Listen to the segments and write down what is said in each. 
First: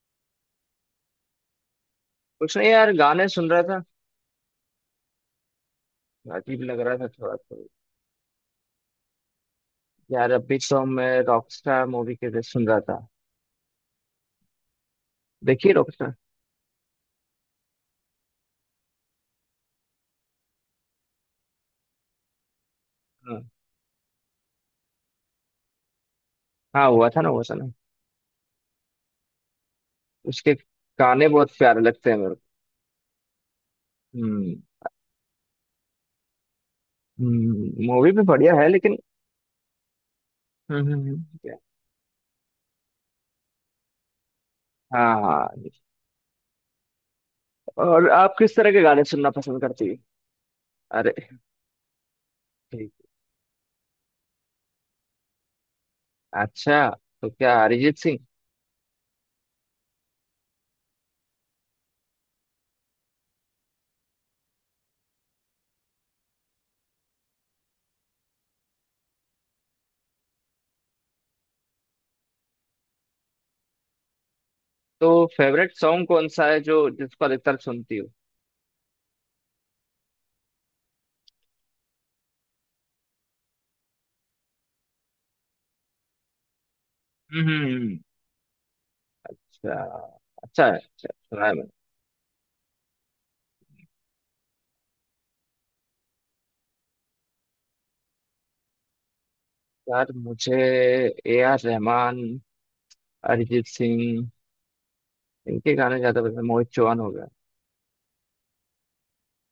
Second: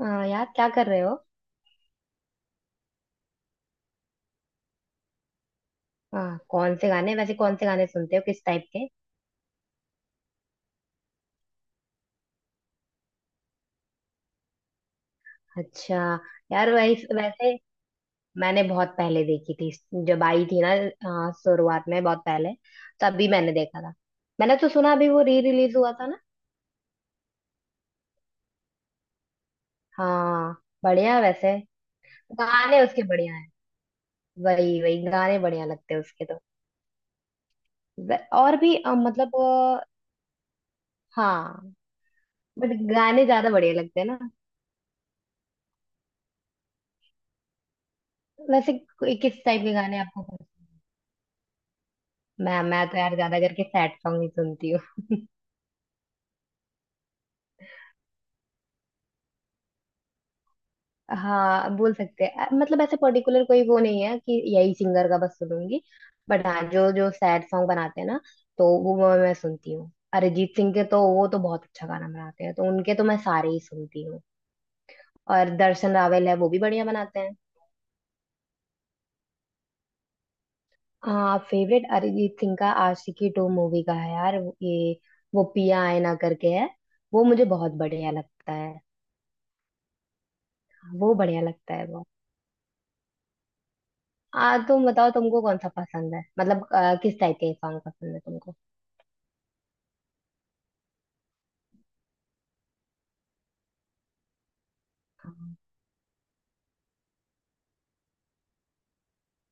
हाँ यार, क्या कर रहे हो। कुछ नहीं यार, गाने सुन रहा था। हाँ, अजीब कौन लग से रहा था गाने, थोड़ा वैसे कौन तो। से गाने सुनते हो, किस टाइप के। यार, अभी तो मैं रॉकस्टार मूवी के लिए सुन रहा था। देखिए, अच्छा, रॉकस्टार। यार वैसे मैंने बहुत पहले देखी थी, जब आई थी ना। हाँ, शुरुआत में बहुत पहले तभी हाँ, मैंने देखा था। मैंने तो सुना अभी वो री रिलीज हुआ था ना। हाँ, हुआ था ना, हुआ था ना। हाँ, उसके बढ़िया है गाने बहुत वैसे। प्यारे लगते हैं मेरे को। गाने उसके बढ़िया हैं। हम्म। वही वही गाने बढ़िया लगते हैं उसके तो। मूवी भी बढ़िया और है भी लेकिन। मतलब हम्म, हम्म। हाँ बट गाने ज्यादा बढ़िया लगते हैं ना। हाँ, हाँ। और आप किस तरह वैसे के गाने सुनना किस पसंद टाइप के करती है? गाने आपको। अरे। मैं ठीक। तो यार ज्यादा करके सैड सॉन्ग ही सुनती हूँ। अच्छा। तो क्या अरिजीत सिंह? हाँ, बोल सकते हैं। मतलब ऐसे पर्टिकुलर कोई वो नहीं है कि यही सिंगर का बस सुनूंगी। बट हाँ, जो जो सैड सॉन्ग बनाते हैं ना, तो वो मैं सुनती हूँ। अरिजीत सिंह के तो वो तो बहुत अच्छा गाना बनाते हैं, तो उनके तो मैं सारे ही सुनती हूँ। तो और फेवरेट दर्शन सॉन्ग कौन रावल है, सा वो भी है, जो बढ़िया बनाते जिसको हैं। अधिकतर सुनती हो? हाँ, फेवरेट अरिजीत सिंह का आशिकी 2 मूवी का है यार। ये वो पिया आए ना करके है। वो मुझे हम्म, बहुत बढ़िया लगता है। अच्छा, अच्छा। अच्छा, वो बढ़िया सुना है। लगता है बहुत। आ तुम बताओ, तुमको कौन सा पसंद है, मतलब किस टाइप के सॉन्ग पसंद है तुमको। यार, मुझे ए आर रहमान, अरिजीत सिंह, इनके गाने ज्यादा पसंद हैं। मोहित चौहान हो गया।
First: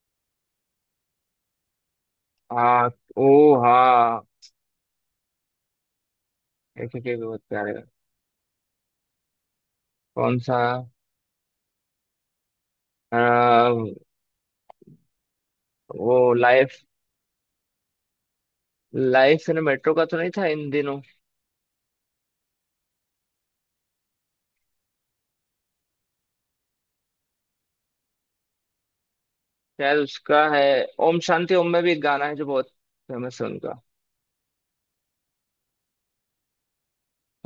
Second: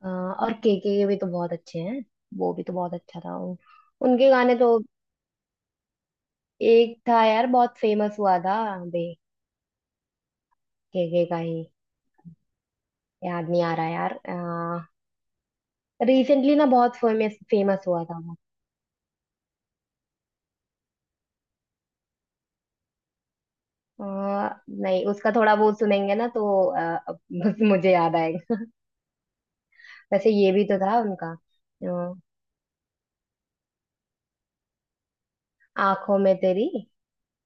आ, और के भी तो बहुत अच्छे हैं। वो भी तो हाँ, बहुत अच्छा ओ था उन, हाँ। उनके गाने तो। एक एक एक भी था बहुत यार, प्यारे बहुत हैं। फेमस हुआ था। बे कौन सा? के का ही याद नहीं आ, आ रहा यार। वो रिसेंटली ना लाइफ, बहुत फेमस फेमस हुआ था वो। लाइफ इन मेट्रो का तो नहीं था इन दिनों? नहीं उसका थोड़ा वो सुनेंगे ना तो अब मुझे याद आएगा। शायद वैसे उसका ये है। भी तो था ओम उनका। शांति ओम में भी एक आ, गाना है जो बहुत फेमस है उनका। आंखों में तेरी,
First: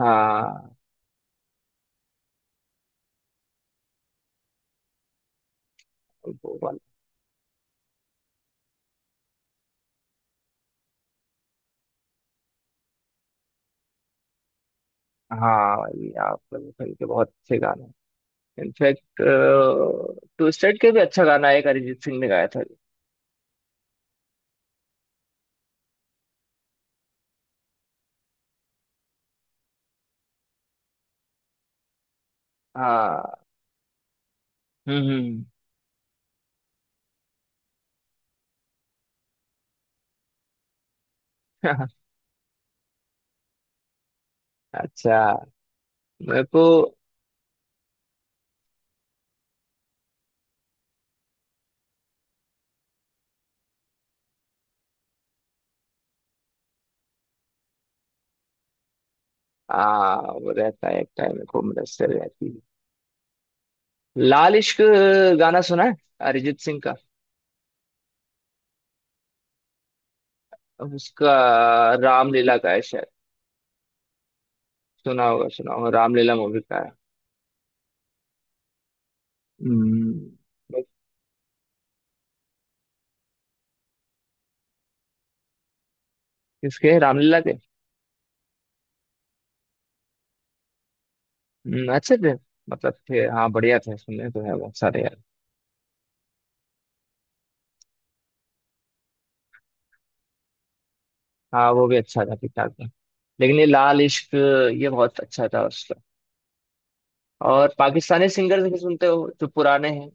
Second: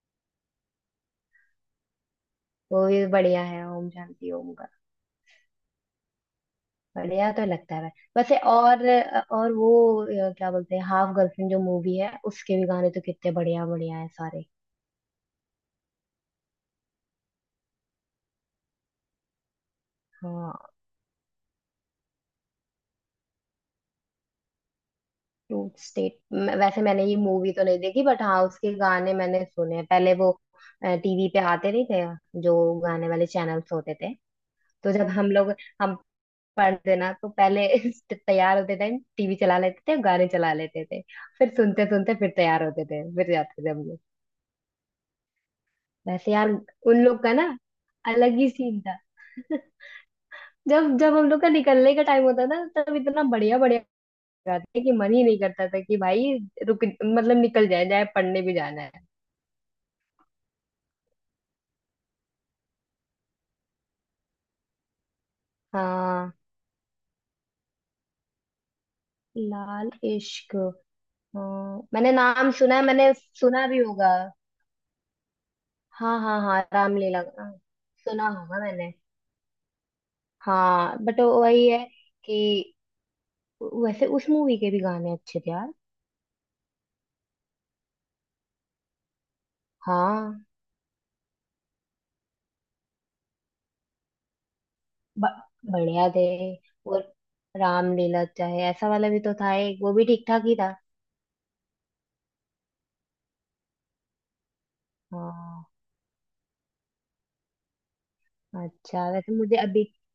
हाँ, वो भी बढ़िया है ओम शांति ओम। वो वाला। बढ़िया तो लगता है भाई। वैसे और वो क्या बोलते हैं, हाफ गर्लफ्रेंड जो मूवी है, उसके भी गाने तो कितने बढ़िया बढ़िया है सारे। हाँ भाई, आपका के बहुत अच्छे गाने हैं। इनफैक्ट, हाँ, ट्विस्टेड के भी अच्छा गाना है, एक अरिजीत सिंह ने गाया था। 2 स्टेट। वैसे मैंने ये मूवी तो नहीं देखी, बट हाँ उसके गाने मैंने सुने हैं। पहले वो टीवी पे आते नहीं थे, जो गाने वाले हाँ। चैनल्स होते थे। तो जब हम्म, हम हम्म। लोग, हम पढ़ते ना तो पहले तैयार होते थे। टीवी चला लेते थे, गाने चला लेते थे। फिर सुनते सुनते फिर तैयार होते थे, फिर जाते थे हम। अच्छा। वैसे मेरे यार को उन लोग का ना, अलग ही सीन था। जब जब हम लोग का निकलने का टाइम होता था, तब इतना बढ़िया बढ़िया गाते कि मन ही नहीं करता था कि भाई रुक, मतलब निकल जाए जाए, पढ़ने भी जाना है। वो रहता है एक टाइम को, मुदस्सिर रहती है। लाल इश्क गाना सुना है? हाँ, अरिजीत सिंह का। लाल इश्क। उसका। हाँ, मैंने नाम रामलीला का सुना है है, शायद। मैंने सुना भी होगा। सुना होगा, सुना होगा, हाँ रामलीला हाँ मूवी हाँ, का है। रामलीला, हाँ, सुना होगा मैंने। हम्म। बस। हाँ, बट वही है कि वैसे उस मूवी के भी गाने अच्छे थे यार। किसके? रामलीला के? हाँ, हम्म। अच्छे थे। मतलब थे, हाँ, बढ़िया थे, सुनने तो है बहुत सारे यार। ब- बढ़िया थे वो। रामलीला चाहे ऐसा वाला भी तो था एक, वो भी ठीक ठाक ही था। हाँ, वो भी अच्छा था, ठीक ठाक था। लेकिन ये लाल इश्क, ये बहुत अच्छा था हाँ। उसका। और पाकिस्तानी सिंगर्स भी सुनते अच्छा हो वैसे जो मुझे अभी, पुराने हैं?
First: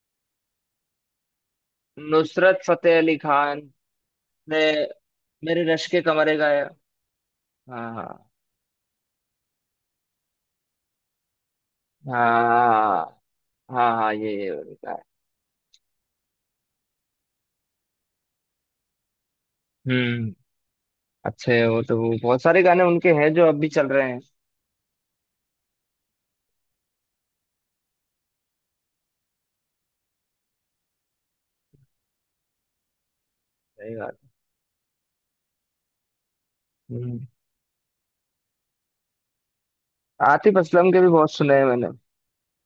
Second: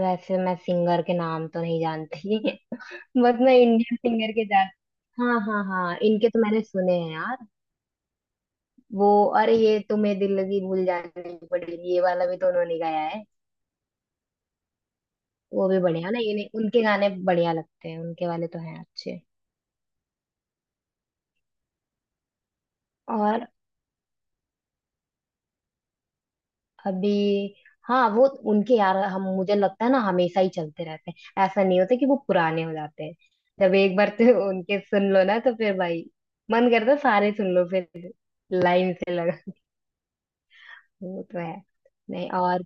वैसे मैं सिंगर के नाम तो नहीं जानती। नुसरत फतेह अली बस मैं खान। इंडियन सिंगर के मैं, जान। हाँ मेरे हाँ रश हाँ, के इनके कमरे तो का मैंने है। सुने हैं यार। हाँ वो, अरे ये तुम्हें दिल लगी भूल जानी पड़ेगी, ये हाँ वाला भी तो उन्होंने गाया हाँ, है। हाँ, हाँ। ये उनका है। वो भी बढ़िया ना। ये उनके गाने बढ़िया लगते हैं, उनके वाले तो हैं अच्छे। हम्म। अच्छे हो तो वो बहुत सारे गाने उनके हैं जो और अब भी चल रहे हैं। अभी, हाँ वो उनके यार, हम मुझे लगता है ना, हमेशा ही चलते रहते हैं। ऐसा नहीं होता कि वो पुराने हो जाते हैं। जब सही एक बार बात। तो उनके सुन लो ना, तो फिर भाई मन करता है हम्म। सारे सुन लो फिर, लाइन से लगा के। आतिफ असलम के भी वो बहुत तो सुने है। हैं मैंने। नहीं, और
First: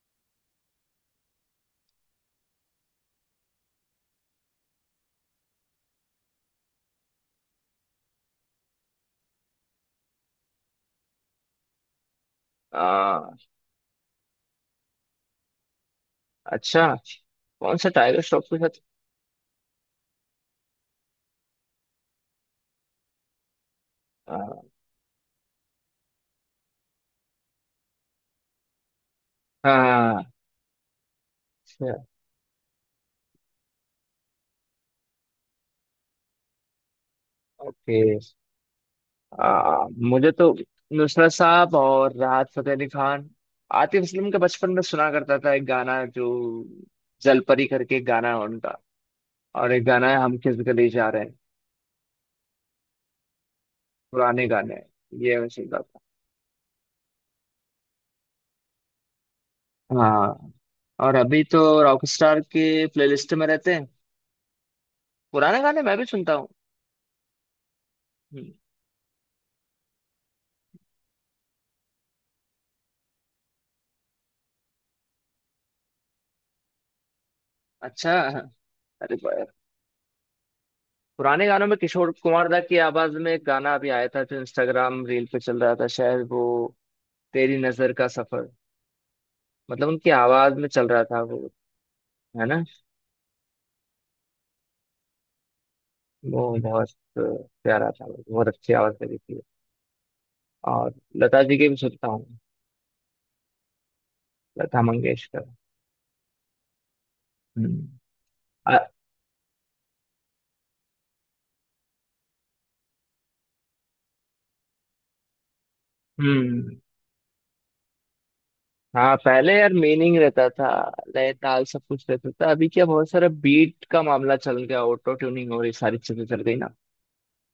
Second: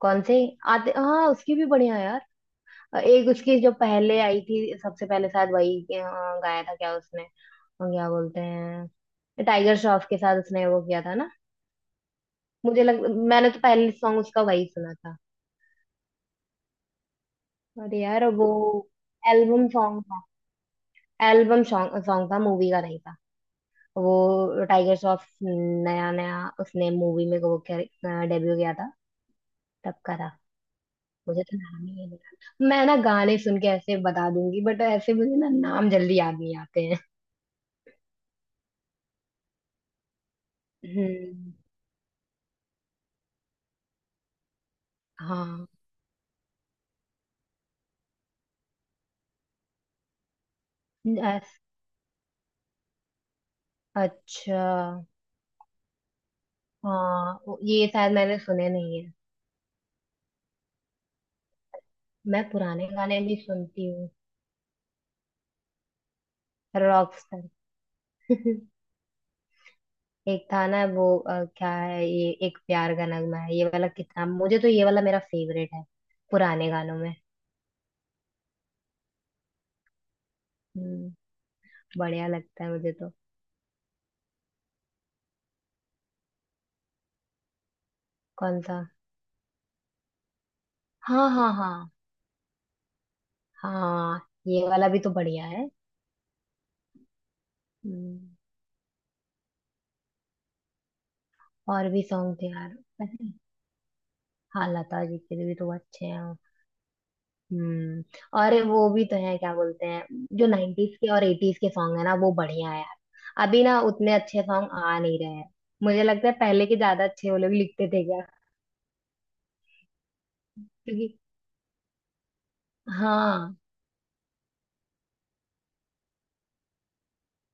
कौन से आते। हाँ उसकी भी बढ़िया है यार। एक उसकी जो पहले आई थी, सबसे पहले शायद वही गाया था क्या उसने। और क्या बोलते हैं, टाइगर श्रॉफ के साथ उसने वो किया था ना। मुझे लग, आ, मैंने तो पहले सॉन्ग उसका वही सुना था। अच्छा। कौन सा अरे टाइगर यार श्रॉफ वो के साथ? एल्बम सॉन्ग था। एल्बम सॉन्ग सॉन्ग था, मूवी का नहीं था। वो आ, टाइगर श्रॉफ नया नया उसने मूवी में वो डेब्यू किया था, तब का हाँ। था। मुझे तो नाम ही अच्छा। नहीं याद। मैं ना गाने सुन के ऐसे बता दूंगी, बट ऐसे मुझे ना नाम जल्दी याद नहीं आते हैं। ओके। मुझे तो नुसरत हम्म। साहब और राहत फतेह अली खान, आतिफ असलम के बचपन में सुना करता था, एक हाँ। गाना जो, जलपरी करके एक गाना है उनका। और एक गाना है, हम किस गली जा रहे हैं। अस- पुराने अच्छा। गाने हैं। ये मैं सुनता था। हाँ ये शायद मैंने सुने नहीं है। हाँ। और अभी तो रॉकस्टार मैं के पुराने गाने प्लेलिस्ट भी में रहते हैं। सुनती हूँ। पुराने गाने मैं भी सुनता हूँ। Rockstar. हम्म। एक था ना वो, क्या है ये, एक प्यार का नगमा है, ये वाला कितना, मुझे तो ये वाला मेरा फेवरेट है, पुराने गानों में। अच्छा। अरे, हम्म। पुराने गानों में किशोर बढ़िया कुमार दा लगता है की मुझे तो। आवाज में एक गाना अभी आया था, जो इंस्टाग्राम रील पे चल रहा था शायद। वो तेरी नजर का सफर, कौन सा। मतलब उनकी आवाज में चल रहा था हाँ वो। हाँ हाँ है ना? हाँ, ये वाला भी तो बढ़िया है। वो बहुत प्यारा था, हम्म। बहुत अच्छी आवाज लगी थी। और लता जी के भी और भी सुनता सॉन्ग हूँ। थे यार, पता है। हाँ, लता लता जी मंगेशकर। के भी तो अच्छे हैं। हम्म। हम्म। और अ- वो भी तो है, क्या बोलते हैं, जो 90s के और 80s के सॉन्ग है ना, वो बढ़िया है यार। अभी ना उतने अच्छे सॉन्ग आ नहीं रहे हैं। मुझे लगता है पहले हम्म। के ज्यादा अच्छे वो लोग लिखते थे क्या, हाँ, पहले यार मीनिंग रहता था, क्योंकि लय, ताल, सब कुछ रहता था। अभी क्या, बहुत सारा हाँ बीट का मामला चल गया, ऑटो ट्यूनिंग और ये सारी चीजें चल गई ना।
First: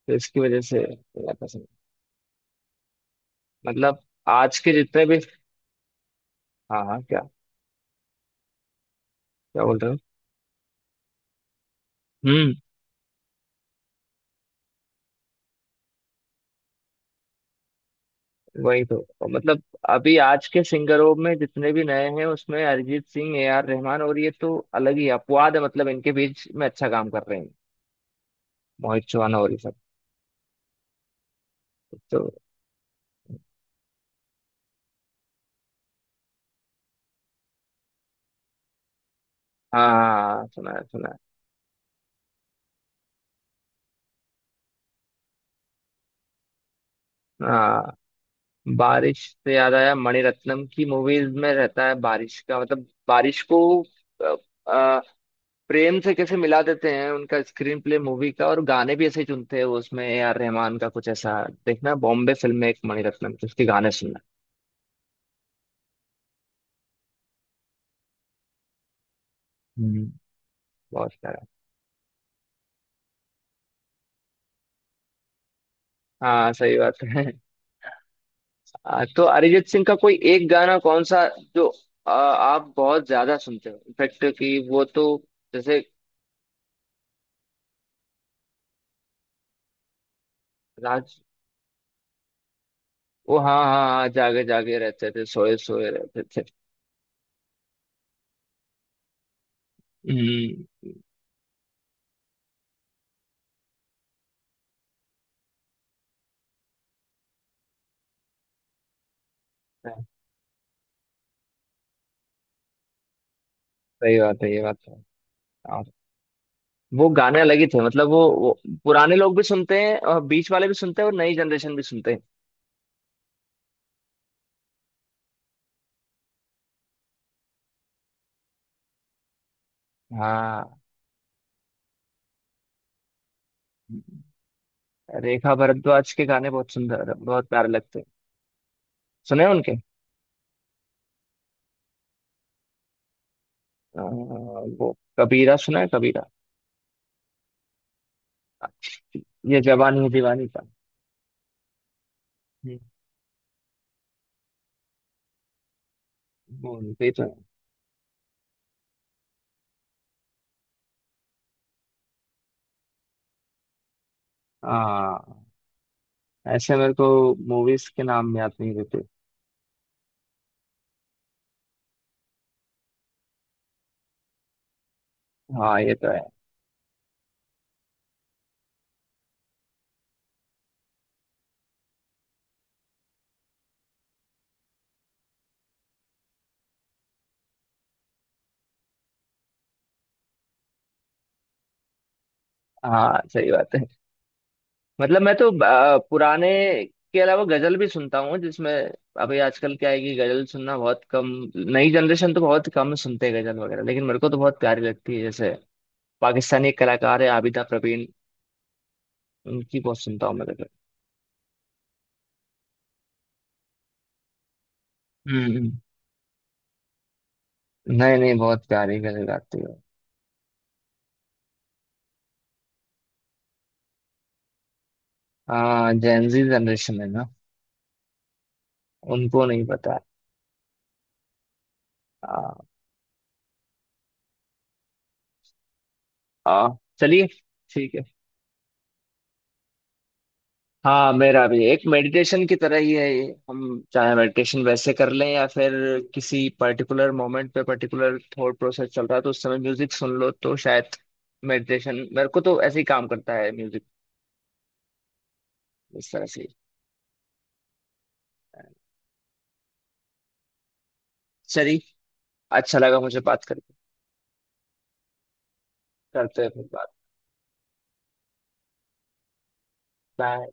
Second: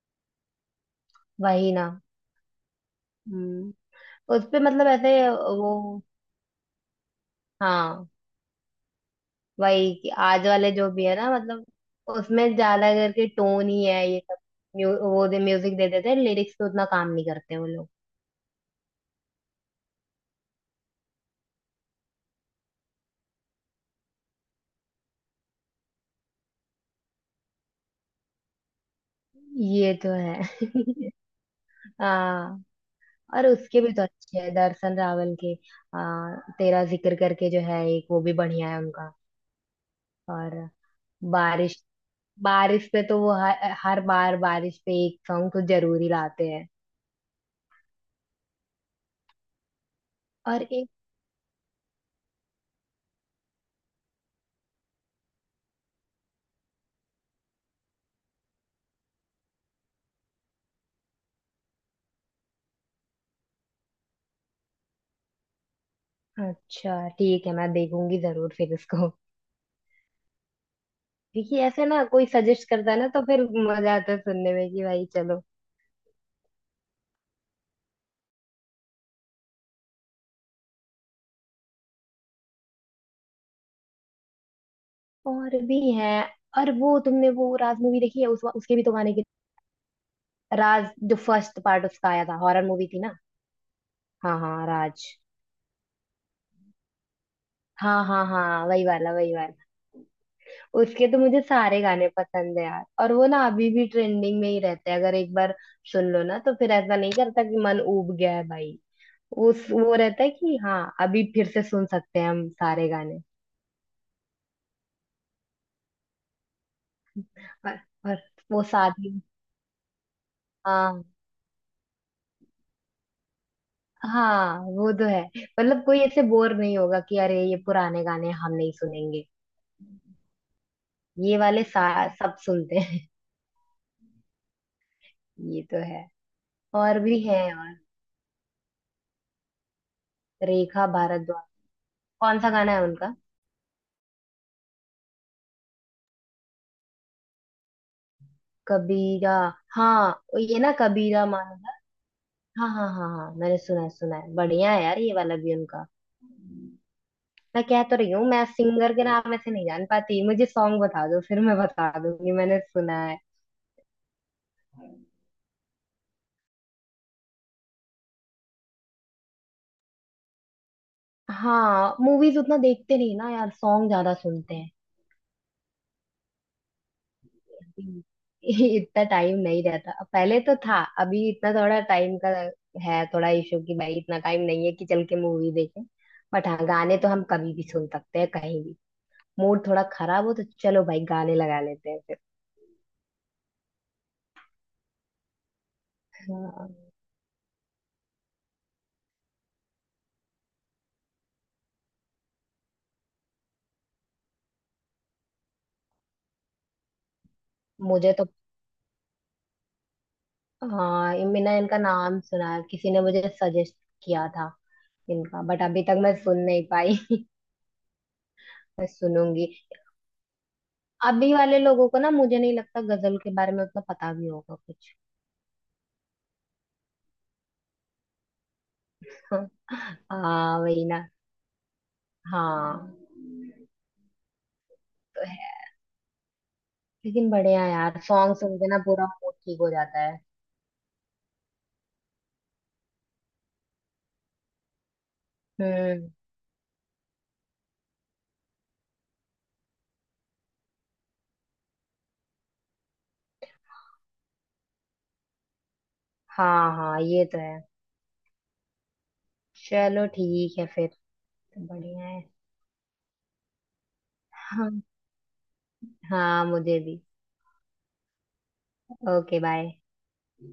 तो इसकी वजह से मेरा पसंद, वही ना। हम्म। मतलब उस आज पे के मतलब जितने भी। ऐसे वो, हाँ, हाँ, क्या? हाँ क्या बोल रहे वही हो? कि आज वाले जो भी है ना, मतलब हम्म। उसमें ज्यादा करके टोन ही है ये सब। वो दे म्यूजिक दे देते हैं, लिरिक्स पे उतना काम नहीं करते वो लोग। वही तो मतलब, अभी आज के सिंगरों में जितने भी नए हैं, उसमें अरिजीत सिंह, ए आर रहमान और ये तो अलग ही अपवाद है, मतलब इनके बीच में अच्छा काम कर रहे हैं। मोहित चौहान और ये सब। ये तो है। तो हाँ। और उसके भी तो अच्छे हैं, दर्शन रावल के। तेरा जिक्र करके जो है एक, वो भी बढ़िया है उनका। हाँ, हाँ, हाँ, और सुना है, सुना है। बारिश, बारिश पे तो वो हर बार बारिश पे एक सॉन्ग तो जरूरी लाते हैं। हाँ, बारिश से याद आया, मणिरत्नम और की मूवीज में रहता है बारिश का, मतलब बारिश को अ, अ, प्रेम से कैसे मिला देते हैं। उनका स्क्रीन प्ले मूवी का और गाने भी ऐसे ही चुनते हैं वो। उसमें ए आर रहमान का कुछ ऐसा, देखना बॉम्बे फिल्म में एक मणिरत्नम की, उसके गाने सुनना। अच्छा, ठीक है मैं देखूंगी जरूर फिर इसको। हम्म। बहुत सारा। क्योंकि ऐसे ना कोई सजेस्ट करता है ना, तो फिर मजा आता है सुनने में कि भाई चलो। हाँ, सही बात है। तो अरिजीत सिंह का कोई एक गाना कौन सा जो आप बहुत ज्यादा सुनते हो, इनफेक्ट कि वो तो, और जैसे भी है और वो, तुमने वो राज मूवी देखी है उसके भी तो गाने के। राज जो राज, फर्स्ट पार्ट उसका आया था, हॉरर मूवी थी ना। वो हाँ, हाँ, हाँ, हाँ जागे हाँ, जागे राज। रहते थे, सोए सोए रहते थे। हाँ हाँ हाँ, वही वाला वही वाला। हम्म। उसके तो मुझे सारे गाने पसंद है यार। और वो ना अभी भी ट्रेंडिंग में ही रहते हैं। अगर एक बार सुन लो ना, तो फिर ऐसा नहीं करता कि मन ऊब गया है भाई। उस वो रहता है कि हाँ अभी फिर से सुन सकते हैं हम सारे गाने। सही बात है, ये बात तो है। और वो गाने अलग ही और, थे, मतलब और वो वो पुराने शादी। लोग भी सुनते हैं और बीच वाले भी सुनते हाँ हैं और नई जनरेशन भी सुनते हैं। हाँ, वो तो है। मतलब कोई ऐसे बोर नहीं होगा कि अरे ये पुराने गाने हम नहीं सुनेंगे। हाँ। ये वाले सब सुनते हैं। रेखा ये तो है भारद्वाज के गाने बहुत और सुंदर, भी है बहुत प्यारे और। लगते हैं। सुने हैं उनके। रेखा भारद्वाज, कौन सा गाना है उनका। अ, वो कबीरा सुना है? कबीरा, कबीरा। ये जवानी है हाँ दीवानी ये का। ना कबीरा माना, हाँ हम्म। हाँ हाँ हाँ मैंने सुना है सुना है, बढ़िया है यार ये वाला भी उनका। वो उनके ही तो है। मैं कह तो रही हूँ, मैं सिंगर के नाम ऐसे नहीं जान पाती। मुझे सॉन्ग बता दो, फिर मैं बता दूंगी मैंने सुना है। हाँ, ऐसे मेरे को मूवीज के नाम याद नहीं रहते। हाँ, मूवीज उतना देखते नहीं ना यार, सॉन्ग ज्यादा सुनते हैं। हाँ, ये तो है। हम्म। इतना टाइम नहीं रहता, पहले तो था। अभी इतना थोड़ा टाइम का है, थोड़ा इशू कि भाई इतना टाइम नहीं है कि चल के मूवी देखें। बट हाँ गाने तो हम कभी भी सुन सकते हैं, कहीं भी। मूड थोड़ा खराब हो तो चलो भाई गाने लगा लेते हैं फिर। हाँ, सही बात है। मतलब मैं तो पुराने हाँ, के अलावा गजल भी सुनता हूँ, जिसमें अभी आजकल क्या है कि गजल सुनना बहुत कम। नई जनरेशन तो बहुत कम सुनते हैं गजल वगैरह, लेकिन मेरे को तो बहुत प्यारी लगती है। जैसे पाकिस्तानी एक कलाकार है आबिदा प्रवीण, मुझे तो। उनकी बहुत सुनता हूँ मैं गजल। हाँ, ये मैंने इनका नाम सुना है, किसी ने मुझे सजेस्ट किया था इनका, हम्म, बट अभी तक मैं सुन नहीं पाई। नहीं, नहीं, बहुत प्यारी गजल सुनूंगी। गाती है। अभी वाले लोगों को ना, मुझे नहीं लगता गजल के बारे में उतना पता भी होगा कुछ। हाँ, जेनजी जनरेशन है ना, उनको हाँ, नहीं पता। हाँ, वही ना। हाँ आ, हाँ, तो है। आ, चलिए, लेकिन बढ़िया ठीक यार, है। सॉन्ग सुन के ना पूरा मूड ठीक हो जाता है। हाँ, मेरा भी एक मेडिटेशन की तरह ही है ये। हम चाहे मेडिटेशन वैसे कर लें, या फिर हम्म। किसी पर्टिकुलर मोमेंट पे पर्टिकुलर थॉट प्रोसेस चल रहा है तो उस समय म्यूजिक सुन लो, तो शायद मेडिटेशन मेरे को तो ऐसे ही काम करता है म्यूजिक, इस तरह से। हाँ हाँ, ये तो है। चलो ठीक है फिर। चलिए। बढ़िया है। अच्छा लगा मुझे बात करके। हाँ, करते हाँ हैं फिर मुझे बात। भी। Okay, bye. बाय।